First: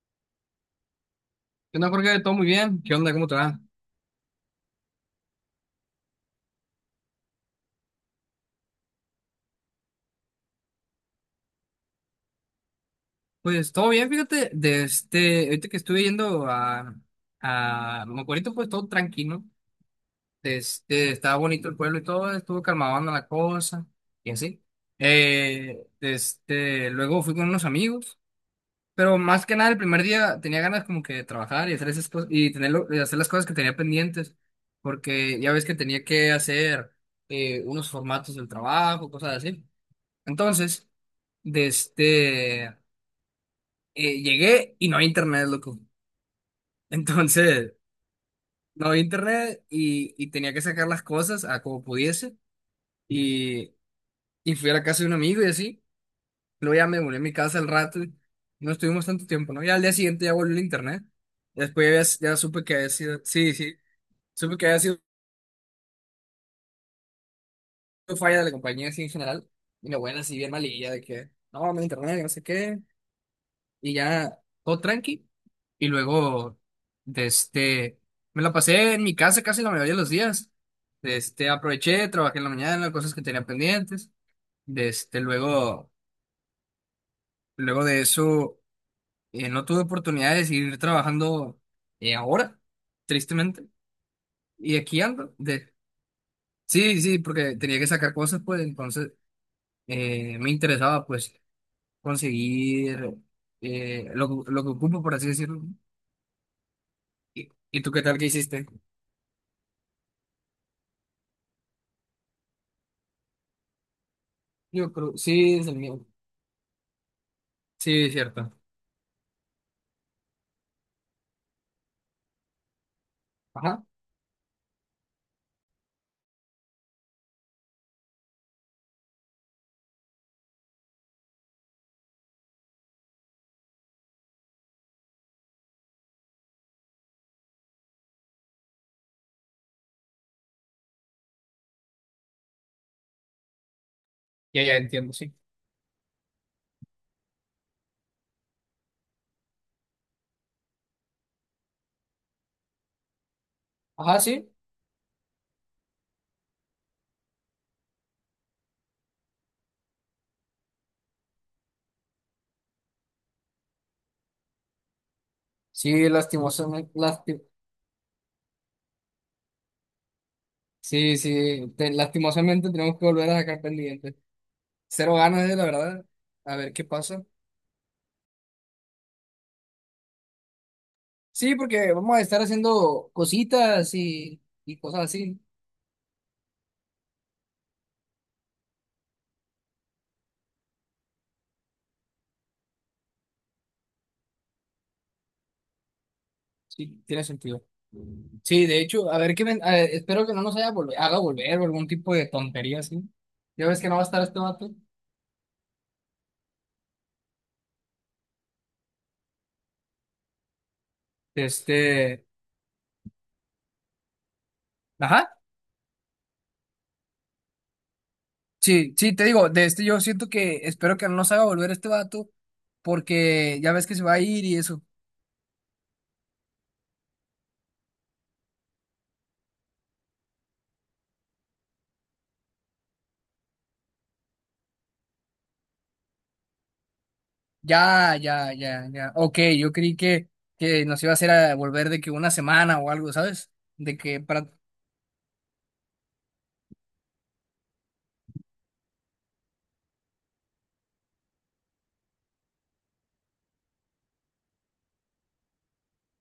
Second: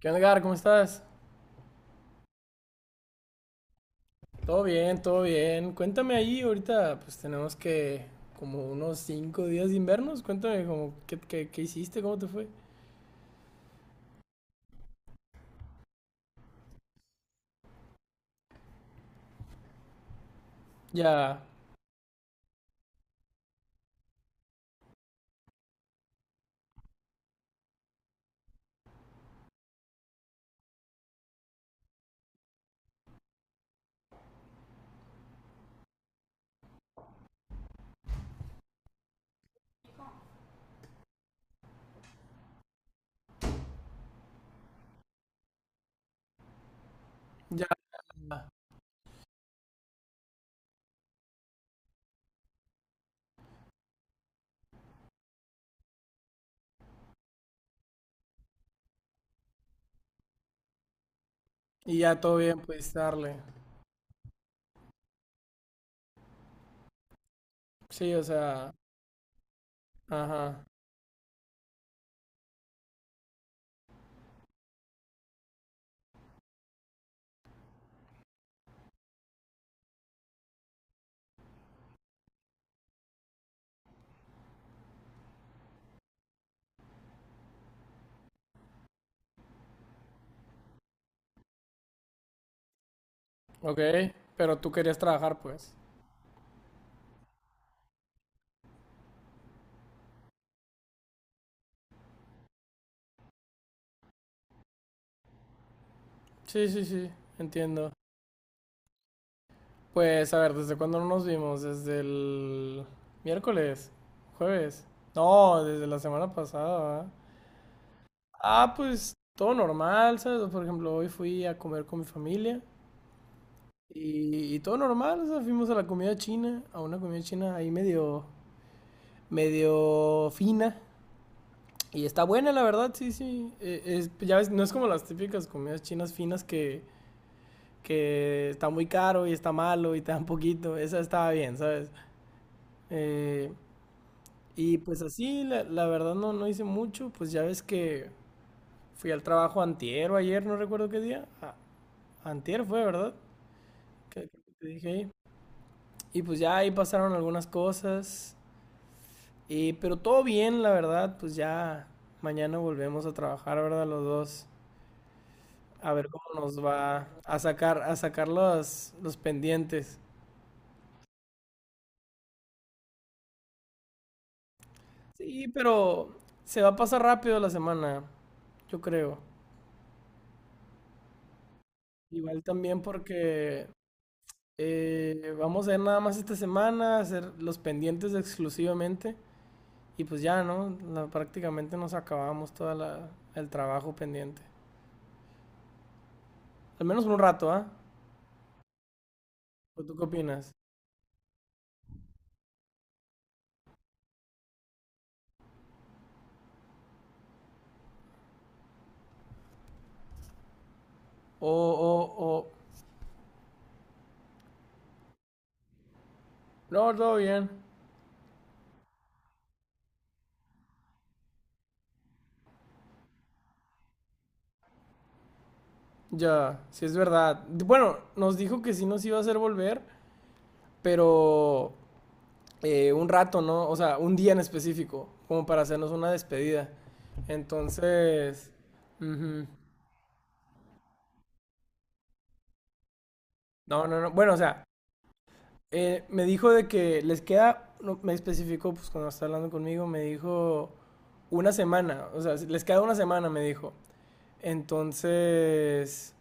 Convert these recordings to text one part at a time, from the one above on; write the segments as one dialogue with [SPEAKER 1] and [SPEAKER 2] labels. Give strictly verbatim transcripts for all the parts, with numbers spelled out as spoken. [SPEAKER 1] ¿Qué onda, Gar? ¿Cómo estás?
[SPEAKER 2] ¿Qué onda, Jorge? ¿Todo muy bien? ¿Qué onda? ¿Cómo te va?
[SPEAKER 1] Todo bien, todo bien. Cuéntame ahí, ahorita pues tenemos que como unos cinco días sin vernos. Cuéntame como qué, qué, qué hiciste, cómo te fue.
[SPEAKER 2] Pues todo bien, fíjate, de este, ahorita que estuve yendo a, a Mocorito, pues todo tranquilo. De este, estaba
[SPEAKER 1] Ya,
[SPEAKER 2] bonito el pueblo y todo, estuvo calmando la cosa, y así. Eh, de este, luego fui con unos amigos, pero más que nada el primer día tenía ganas como que de trabajar y hacer esas cosas, y tenerlo, y hacer las cosas que tenía pendientes, porque ya ves que tenía que hacer eh, unos formatos del trabajo, cosas así. Entonces, de este, eh, llegué y no había internet, loco.
[SPEAKER 1] ya.
[SPEAKER 2] Entonces, no había internet y, y tenía que sacar las cosas a como pudiese. Y, y fui a la casa de un amigo y así. Luego ya me volví a mi casa al rato y no estuvimos tanto tiempo, ¿no? Ya al día siguiente ya volvió el internet.
[SPEAKER 1] Y
[SPEAKER 2] Después
[SPEAKER 1] ya
[SPEAKER 2] ya,
[SPEAKER 1] todo
[SPEAKER 2] ya
[SPEAKER 1] bien,
[SPEAKER 2] supe que había
[SPEAKER 1] pues
[SPEAKER 2] sido,
[SPEAKER 1] darle.
[SPEAKER 2] sí, sí, supe que había sido
[SPEAKER 1] Sí, o
[SPEAKER 2] falla de la
[SPEAKER 1] sea,
[SPEAKER 2] compañía así en general. Y la buena, así bien
[SPEAKER 1] ajá.
[SPEAKER 2] malilla, de que no, no hay internet, no sé qué. Y ya todo tranqui. Y luego, de este, me la pasé en mi casa casi la mayoría de los días. De este, aproveché, trabajé en la mañana, cosas que tenía pendientes. De este, luego, luego de eso, eh, no tuve oportunidad de seguir trabajando, eh, ahora, tristemente.
[SPEAKER 1] Ok, pero tú
[SPEAKER 2] Y
[SPEAKER 1] querías
[SPEAKER 2] aquí ando.
[SPEAKER 1] trabajar, pues.
[SPEAKER 2] De... Sí, sí, porque tenía que sacar cosas, pues entonces eh, me interesaba, pues, conseguir eh, lo, que- lo que ocupo, por así decirlo, ¿no?
[SPEAKER 1] Sí, sí, sí,
[SPEAKER 2] ¿Y, y tú
[SPEAKER 1] entiendo.
[SPEAKER 2] qué tal que hiciste?
[SPEAKER 1] Pues a ver, ¿desde cuándo no nos vimos? ¿Desde el miércoles? ¿Jueves?
[SPEAKER 2] Yo creo, sí,
[SPEAKER 1] No,
[SPEAKER 2] es el
[SPEAKER 1] desde la
[SPEAKER 2] mío.
[SPEAKER 1] semana pasada, ¿verdad?
[SPEAKER 2] Sí, es cierto.
[SPEAKER 1] Ah, pues todo normal, ¿sabes? Por ejemplo, hoy fui a comer con mi familia
[SPEAKER 2] Ajá.
[SPEAKER 1] y, y todo normal, o sea, fuimos a la comida china, a una comida china ahí medio, medio fina. Y está buena, la verdad, sí, sí. Eh, es- pues, ya ves, no es como las típicas comidas chinas finas que, que está muy caro y está malo y te dan poquito. Esa estaba bien, ¿sabes? Eh,
[SPEAKER 2] Ya, ya
[SPEAKER 1] y pues
[SPEAKER 2] entiendo, sí.
[SPEAKER 1] así, la, la verdad no, no hice mucho. Pues ya ves que fui al trabajo antier o ayer, no recuerdo qué día. A- antier fue, ¿verdad?
[SPEAKER 2] Ajá,
[SPEAKER 1] que- creo
[SPEAKER 2] sí.
[SPEAKER 1] que te dije ahí. Y pues ya ahí pasaron algunas cosas. Y, pero todo bien, la verdad. Pues ya mañana volvemos a trabajar, ¿verdad? Los dos. A ver
[SPEAKER 2] Sí,
[SPEAKER 1] cómo nos
[SPEAKER 2] lastimosamente,
[SPEAKER 1] va a
[SPEAKER 2] lasti-
[SPEAKER 1] sacar, a sacar los, los pendientes.
[SPEAKER 2] sí, sí, te- lastimosamente tenemos que volver a sacar pendientes. Cero
[SPEAKER 1] Sí,
[SPEAKER 2] ganas, eh, la verdad.
[SPEAKER 1] pero
[SPEAKER 2] A
[SPEAKER 1] se va
[SPEAKER 2] ver
[SPEAKER 1] a
[SPEAKER 2] qué
[SPEAKER 1] pasar
[SPEAKER 2] pasa.
[SPEAKER 1] rápido la semana, yo creo.
[SPEAKER 2] Sí, porque vamos a estar
[SPEAKER 1] Igual también
[SPEAKER 2] haciendo
[SPEAKER 1] porque
[SPEAKER 2] cositas y, y cosas
[SPEAKER 1] eh,
[SPEAKER 2] así.
[SPEAKER 1] vamos a ir nada más esta semana, a hacer los pendientes exclusivamente. Y pues ya, ¿no? La- prácticamente nos acabamos todo el trabajo pendiente. Al
[SPEAKER 2] Sí,
[SPEAKER 1] menos un
[SPEAKER 2] tiene
[SPEAKER 1] rato,
[SPEAKER 2] sentido.
[SPEAKER 1] ¿ah? ¿Eh?
[SPEAKER 2] Sí, de hecho, a ver qué ven- a
[SPEAKER 1] ¿O
[SPEAKER 2] ver,
[SPEAKER 1] tú qué
[SPEAKER 2] espero que no
[SPEAKER 1] opinas?
[SPEAKER 2] nos haya volver, haga volver o algún tipo de tontería así. Ya ves que no va a estar este vato.
[SPEAKER 1] O, o,
[SPEAKER 2] Este,
[SPEAKER 1] o.
[SPEAKER 2] ajá.
[SPEAKER 1] No, todo bien.
[SPEAKER 2] Sí, sí, te digo, de este yo siento que espero que no nos haga volver este vato, porque ya ves que se va a ir y eso.
[SPEAKER 1] Ya, sí es verdad. Bueno, nos dijo que sí nos iba a hacer volver, pero eh, un rato, ¿no? O sea, un día en específico, como para hacernos una despedida.
[SPEAKER 2] Ya,
[SPEAKER 1] Entonces,
[SPEAKER 2] ya, ya, ya. Ok,
[SPEAKER 1] ujú.
[SPEAKER 2] yo creí que, que nos iba a hacer a volver de que una semana o algo, ¿sabes?
[SPEAKER 1] No,
[SPEAKER 2] De
[SPEAKER 1] no, no.
[SPEAKER 2] que
[SPEAKER 1] Bueno, o
[SPEAKER 2] para...
[SPEAKER 1] sea, eh, me dijo de que les queda, no, me especificó, pues cuando estaba hablando conmigo, me dijo una semana, o sea, les queda una semana, me dijo. Entonces,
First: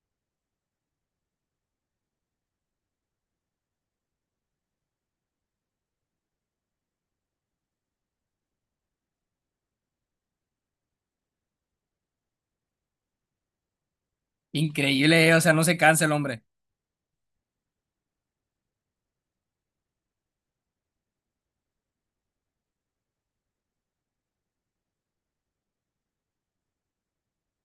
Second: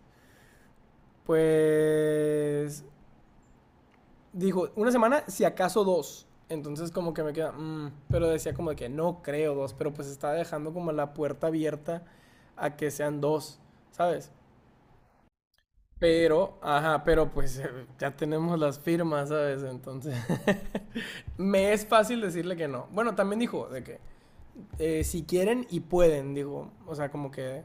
[SPEAKER 1] pues dijo, una semana, si acaso dos. Entonces como que me queda, mm, pero decía como de que no creo dos, pero pues está dejando como la puerta abierta a que sean dos, ¿sabes?
[SPEAKER 2] Increíble, eh, o sea, no se cansa el hombre.
[SPEAKER 1] Pero, ajá, pero pues eh, ya tenemos las firmas, ¿sabes? Entonces, me es fácil decirle que no. Bueno, también dijo de que eh, si quieren y pueden, digo o sea, como que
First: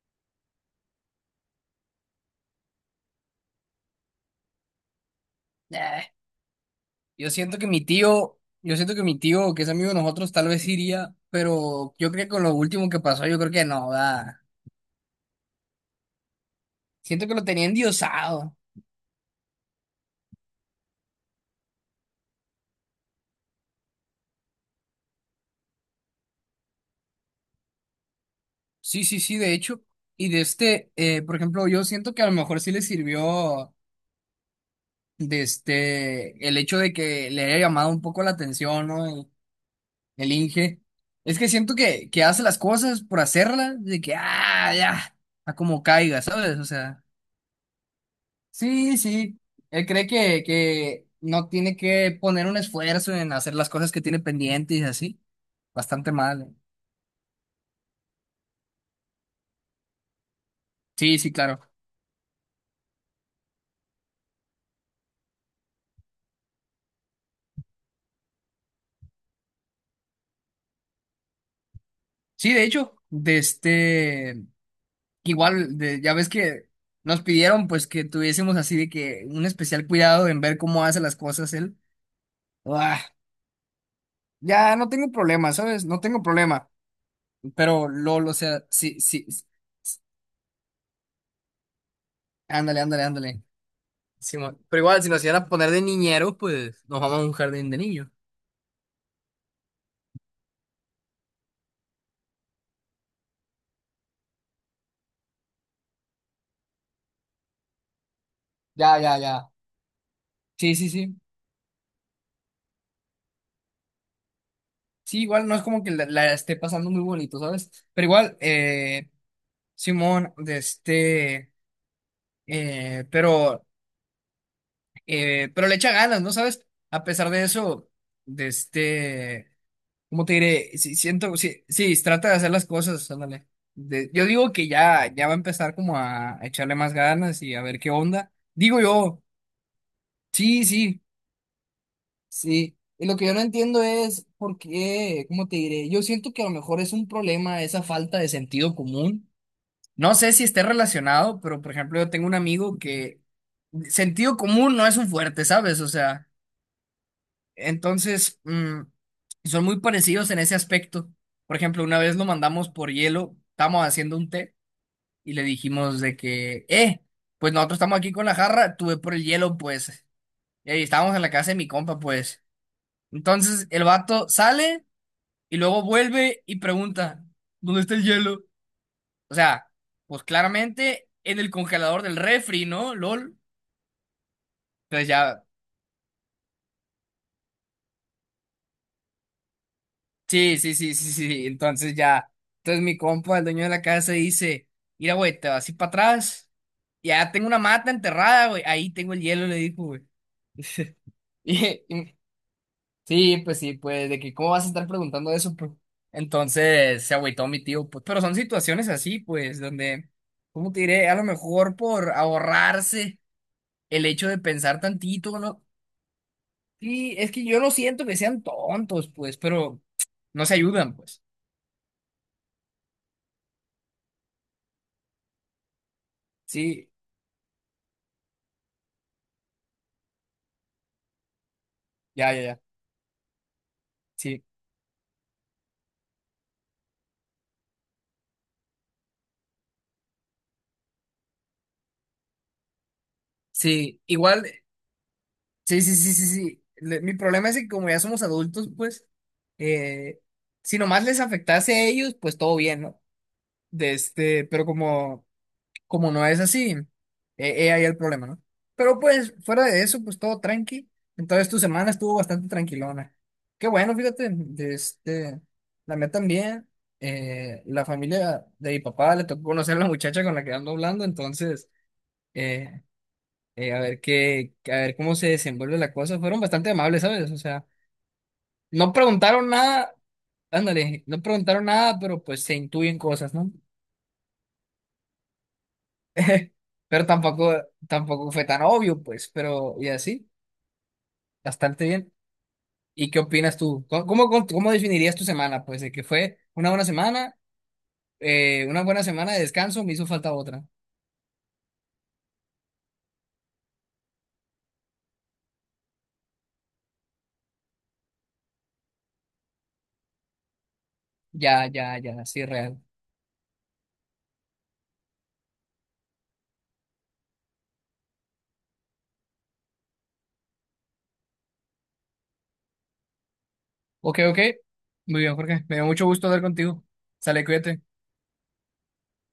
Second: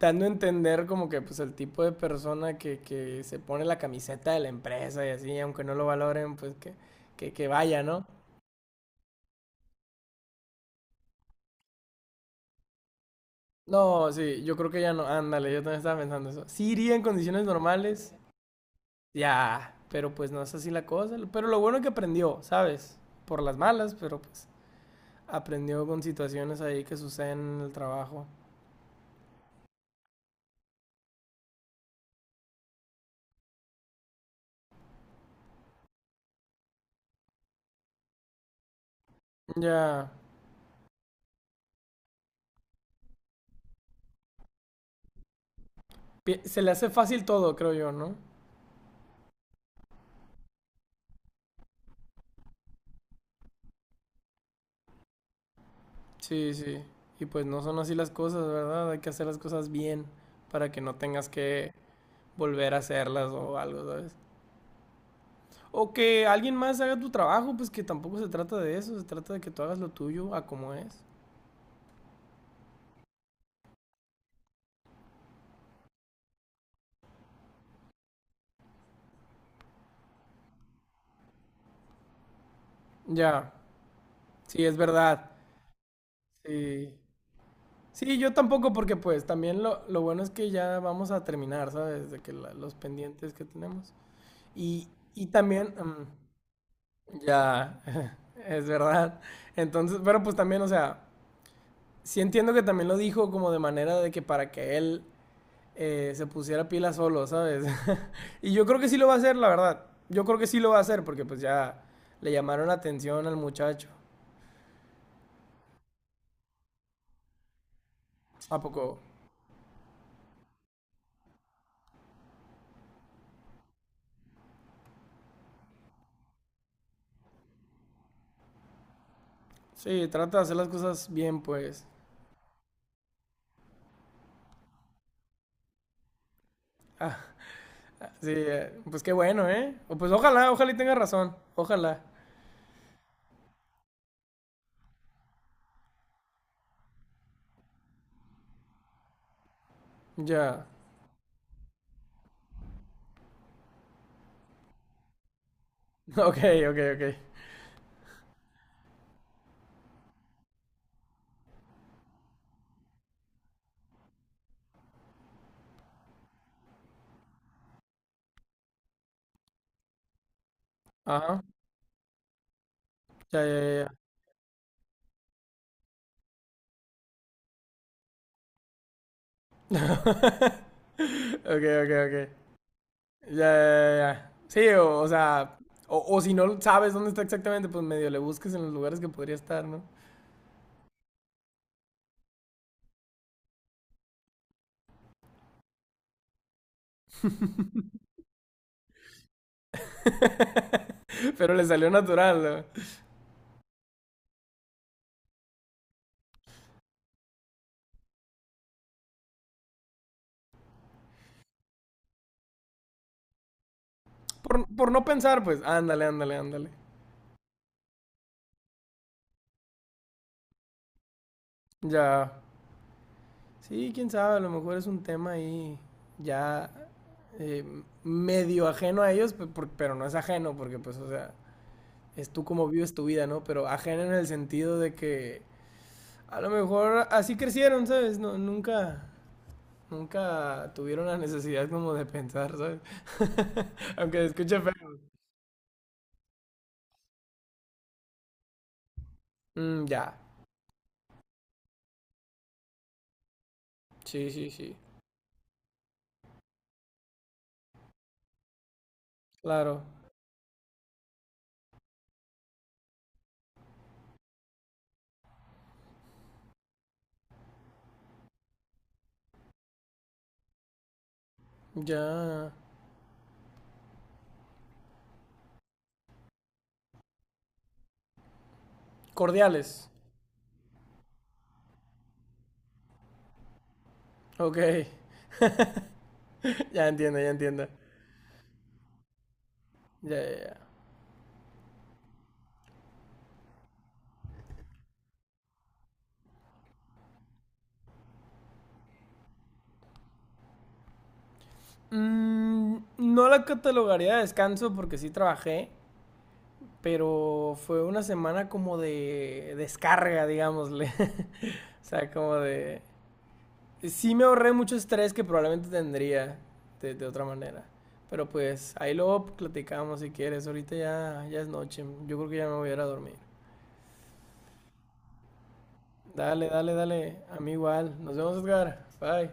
[SPEAKER 1] dando a entender como que pues el tipo de persona que, que se pone la camiseta de la empresa y así, aunque no lo
[SPEAKER 2] Eh,
[SPEAKER 1] valoren, pues que,
[SPEAKER 2] yo
[SPEAKER 1] que, que
[SPEAKER 2] siento que mi
[SPEAKER 1] vaya, ¿no?
[SPEAKER 2] tío, yo siento que mi tío, que es amigo de nosotros, tal vez iría, pero yo creo que con lo último que pasó, yo creo que no,
[SPEAKER 1] No,
[SPEAKER 2] da.
[SPEAKER 1] sí, yo creo que ya no, ándale, yo también estaba pensando eso. Sí iría en
[SPEAKER 2] Siento que
[SPEAKER 1] condiciones
[SPEAKER 2] lo tenía
[SPEAKER 1] normales,
[SPEAKER 2] endiosado.
[SPEAKER 1] ya, pero pues no es así la cosa. Pero lo bueno es que aprendió, ¿sabes? Por las malas, pero pues aprendió con situaciones ahí que suceden en el trabajo.
[SPEAKER 2] Sí, sí, sí, de hecho. Y de este, eh, por ejemplo, yo siento que a lo mejor sí le sirvió, de este, el hecho de que le haya llamado un poco la atención, ¿no? El,
[SPEAKER 1] Ya,
[SPEAKER 2] el Inge. Es que siento que, que hace las cosas por hacerlas, de que, ah, ya, a como caiga,
[SPEAKER 1] pi-
[SPEAKER 2] ¿sabes?
[SPEAKER 1] se
[SPEAKER 2] O
[SPEAKER 1] le hace
[SPEAKER 2] sea,
[SPEAKER 1] fácil todo, creo yo, ¿no?
[SPEAKER 2] sí, sí. Él cree que, que no tiene que poner un esfuerzo en hacer las cosas que tiene pendientes y así. Bastante mal, ¿eh?
[SPEAKER 1] Sí, sí. Y pues no son así las cosas, ¿verdad? Hay que hacer las cosas bien para que no
[SPEAKER 2] Sí,
[SPEAKER 1] tengas
[SPEAKER 2] sí, claro.
[SPEAKER 1] que volver a hacerlas o algo, ¿sabes? O que alguien más haga tu trabajo, pues que tampoco se trata de eso, se trata de que tú hagas lo tuyo a como es.
[SPEAKER 2] Sí, de hecho, de este. Igual, de- ya ves que nos pidieron pues que tuviésemos así de que un especial cuidado en ver cómo hace las cosas él. Ah,
[SPEAKER 1] Ya, sí,
[SPEAKER 2] ya
[SPEAKER 1] es
[SPEAKER 2] no tengo
[SPEAKER 1] verdad.
[SPEAKER 2] problema, ¿sabes? No tengo problema.
[SPEAKER 1] Sí.
[SPEAKER 2] Pero
[SPEAKER 1] Sí,
[SPEAKER 2] Lolo,
[SPEAKER 1] yo
[SPEAKER 2] o sea,
[SPEAKER 1] tampoco porque
[SPEAKER 2] sí,
[SPEAKER 1] pues
[SPEAKER 2] sí, sí.
[SPEAKER 1] también lo, lo bueno es que ya vamos a terminar, ¿sabes? De que la- los
[SPEAKER 2] Ándale, ándale,
[SPEAKER 1] pendientes
[SPEAKER 2] ándale.
[SPEAKER 1] que tenemos.
[SPEAKER 2] Simón. Pero
[SPEAKER 1] Y,
[SPEAKER 2] igual, si nos
[SPEAKER 1] y
[SPEAKER 2] iban a poner
[SPEAKER 1] también,
[SPEAKER 2] de
[SPEAKER 1] mm,
[SPEAKER 2] niñeros, pues nos vamos a un jardín de
[SPEAKER 1] ya,
[SPEAKER 2] niños.
[SPEAKER 1] es verdad. Entonces, pero pues también, o sea... Sí entiendo que también lo dijo como de manera de que para que él eh, se pusiera pila solo, ¿sabes? y yo creo que sí
[SPEAKER 2] Ya,
[SPEAKER 1] lo va a
[SPEAKER 2] ya,
[SPEAKER 1] hacer, la
[SPEAKER 2] ya.
[SPEAKER 1] verdad. Yo creo que sí lo
[SPEAKER 2] Sí,
[SPEAKER 1] va a
[SPEAKER 2] sí,
[SPEAKER 1] hacer
[SPEAKER 2] sí.
[SPEAKER 1] porque pues ya le llamaron la atención al muchacho.
[SPEAKER 2] Sí, igual no es como que la, la esté pasando muy bonito, ¿sabes? Pero igual,
[SPEAKER 1] ¿A poco?
[SPEAKER 2] eh, simón, de este, eh, pero... Eh, pero le echa ganas, ¿no sabes? A pesar de eso, de este,
[SPEAKER 1] Sí,
[SPEAKER 2] ¿cómo te
[SPEAKER 1] trata de hacer las
[SPEAKER 2] diré? Sí,
[SPEAKER 1] cosas
[SPEAKER 2] siento,
[SPEAKER 1] bien,
[SPEAKER 2] sí,
[SPEAKER 1] pues.
[SPEAKER 2] sí, trata de hacer las cosas, ándale. De- yo digo que ya, ya va a empezar como a, a echarle más
[SPEAKER 1] Ah,
[SPEAKER 2] ganas y a ver qué
[SPEAKER 1] sí,
[SPEAKER 2] onda.
[SPEAKER 1] eh,
[SPEAKER 2] Digo
[SPEAKER 1] pues qué
[SPEAKER 2] yo,
[SPEAKER 1] bueno, ¿eh? O pues ojalá,
[SPEAKER 2] sí,
[SPEAKER 1] ojalá y tenga
[SPEAKER 2] sí,
[SPEAKER 1] razón. Ojalá.
[SPEAKER 2] sí. Y lo que yo no entiendo es por qué, ¿cómo te diré? Yo siento que a lo mejor es un problema esa falta de sentido común. No sé si esté
[SPEAKER 1] Ya.
[SPEAKER 2] relacionado, pero por ejemplo, yo tengo un amigo que sentido común no es un fuerte, ¿sabes? O sea.
[SPEAKER 1] Ok, ok, ok.
[SPEAKER 2] Entonces, mm, son muy parecidos en ese aspecto. Por ejemplo, una vez lo mandamos por hielo, estábamos haciendo un té y le dijimos de que, eh, pues nosotros estamos aquí con la jarra, tuve por el hielo, pues, y ahí estábamos en la
[SPEAKER 1] Ajá.
[SPEAKER 2] casa de mi compa, pues.
[SPEAKER 1] Ya, ya,
[SPEAKER 2] Entonces, el
[SPEAKER 1] ya.
[SPEAKER 2] vato sale y luego vuelve y pregunta, ¿dónde está el hielo? O sea,
[SPEAKER 1] ya.
[SPEAKER 2] pues claramente en el
[SPEAKER 1] Ok, ok,
[SPEAKER 2] congelador
[SPEAKER 1] ok.
[SPEAKER 2] del refri, ¿no?
[SPEAKER 1] Ya,
[SPEAKER 2] LOL.
[SPEAKER 1] ya, ya. Sí, o, o
[SPEAKER 2] Entonces ya.
[SPEAKER 1] sea, o, o si no sabes dónde está exactamente, pues medio le busques en los lugares que podría estar, ¿no?
[SPEAKER 2] Sí, sí, sí, sí, sí. Sí. Entonces ya, entonces mi compa, el dueño de la casa, dice, mira, güey, te vas así para atrás. Ya tengo una mata enterrada, güey. Ahí tengo el hielo, le dijo, güey.
[SPEAKER 1] Pero le
[SPEAKER 2] Y-
[SPEAKER 1] salió
[SPEAKER 2] y-
[SPEAKER 1] natural, ¿no?
[SPEAKER 2] sí, pues sí, pues de que cómo vas a estar preguntando eso, pues. Entonces se agüitó mi tío, pues. Pero son situaciones así, pues, donde, ¿cómo te diré? A lo mejor por ahorrarse el hecho de
[SPEAKER 1] Por,
[SPEAKER 2] pensar
[SPEAKER 1] por no
[SPEAKER 2] tantito,
[SPEAKER 1] pensar, pues,
[SPEAKER 2] ¿no?
[SPEAKER 1] ándale, ándale, ándale.
[SPEAKER 2] Sí, es que yo no siento que sean tontos, pues, pero no se ayudan, pues.
[SPEAKER 1] Ya. Sí, quién sabe, a lo mejor es un tema ahí ya
[SPEAKER 2] Sí,
[SPEAKER 1] eh, medio ajeno a ellos, pe- por- pero no es ajeno, porque pues, o sea, es
[SPEAKER 2] ya, ya,
[SPEAKER 1] tú
[SPEAKER 2] ya.
[SPEAKER 1] como vives tu vida, ¿no? Pero ajeno en el
[SPEAKER 2] Sí.
[SPEAKER 1] sentido de que a lo mejor así crecieron, ¿sabes? No, nunca, nunca tuvieron la necesidad como de pensar, ¿sabes?
[SPEAKER 2] Sí,
[SPEAKER 1] Aunque se
[SPEAKER 2] igual,
[SPEAKER 1] escuche feo.
[SPEAKER 2] sí, sí, sí, sí, sí. Le- Mi problema es que como ya somos adultos, pues,
[SPEAKER 1] Mm, ya.
[SPEAKER 2] eh, si nomás les afectase a ellos, pues todo bien, ¿no? De
[SPEAKER 1] Sí,
[SPEAKER 2] este,
[SPEAKER 1] sí,
[SPEAKER 2] pero
[SPEAKER 1] sí.
[SPEAKER 2] como, como no es así, eh, eh, ahí el problema, ¿no? Pero pues, fuera de
[SPEAKER 1] Claro.
[SPEAKER 2] eso, pues todo tranqui. Entonces tu semana estuvo bastante tranquilona. Qué bueno, fíjate, de este, la mía también, eh, la familia de mi papá le tocó conocer a la muchacha con la que ando hablando, entonces...
[SPEAKER 1] Ya.
[SPEAKER 2] eh, eh, a ver qué, a ver cómo se desenvuelve la cosa. Fueron bastante amables, ¿sabes? O sea, no preguntaron
[SPEAKER 1] Cordiales.
[SPEAKER 2] nada, ándale, no preguntaron nada, pero pues se intuyen cosas, ¿no?
[SPEAKER 1] Ok. Ya
[SPEAKER 2] Pero
[SPEAKER 1] entiendo, ya
[SPEAKER 2] tampoco,
[SPEAKER 1] entiendo.
[SPEAKER 2] tampoco fue tan obvio, pues, pero y
[SPEAKER 1] Ya,
[SPEAKER 2] así,
[SPEAKER 1] ya, ya.
[SPEAKER 2] bastante bien. ¿Y qué opinas tú? ¿Cómo, cómo, cómo definirías tu semana? Pues de que fue una buena semana, eh, una buena semana de descanso, me hizo falta otra.
[SPEAKER 1] Mm, no la catalogaría de descanso porque sí trabajé, pero fue una semana como de descarga, digámosle.
[SPEAKER 2] Ya,
[SPEAKER 1] O
[SPEAKER 2] ya,
[SPEAKER 1] sea,
[SPEAKER 2] ya,
[SPEAKER 1] como
[SPEAKER 2] sí,
[SPEAKER 1] de
[SPEAKER 2] real.
[SPEAKER 1] sí me ahorré mucho estrés que probablemente tendría de, de otra manera. Pero pues ahí luego platicamos si quieres. Ahorita ya, ya es noche. Yo creo que ya me voy a ir a dormir.
[SPEAKER 2] Ok, ok. Muy bien, Jorge. Me dio mucho gusto hablar
[SPEAKER 1] Dale, dale,
[SPEAKER 2] contigo.
[SPEAKER 1] dale. A
[SPEAKER 2] Sale,
[SPEAKER 1] mí
[SPEAKER 2] cuídate.
[SPEAKER 1] igual. Nos vemos, Edgar. Bye.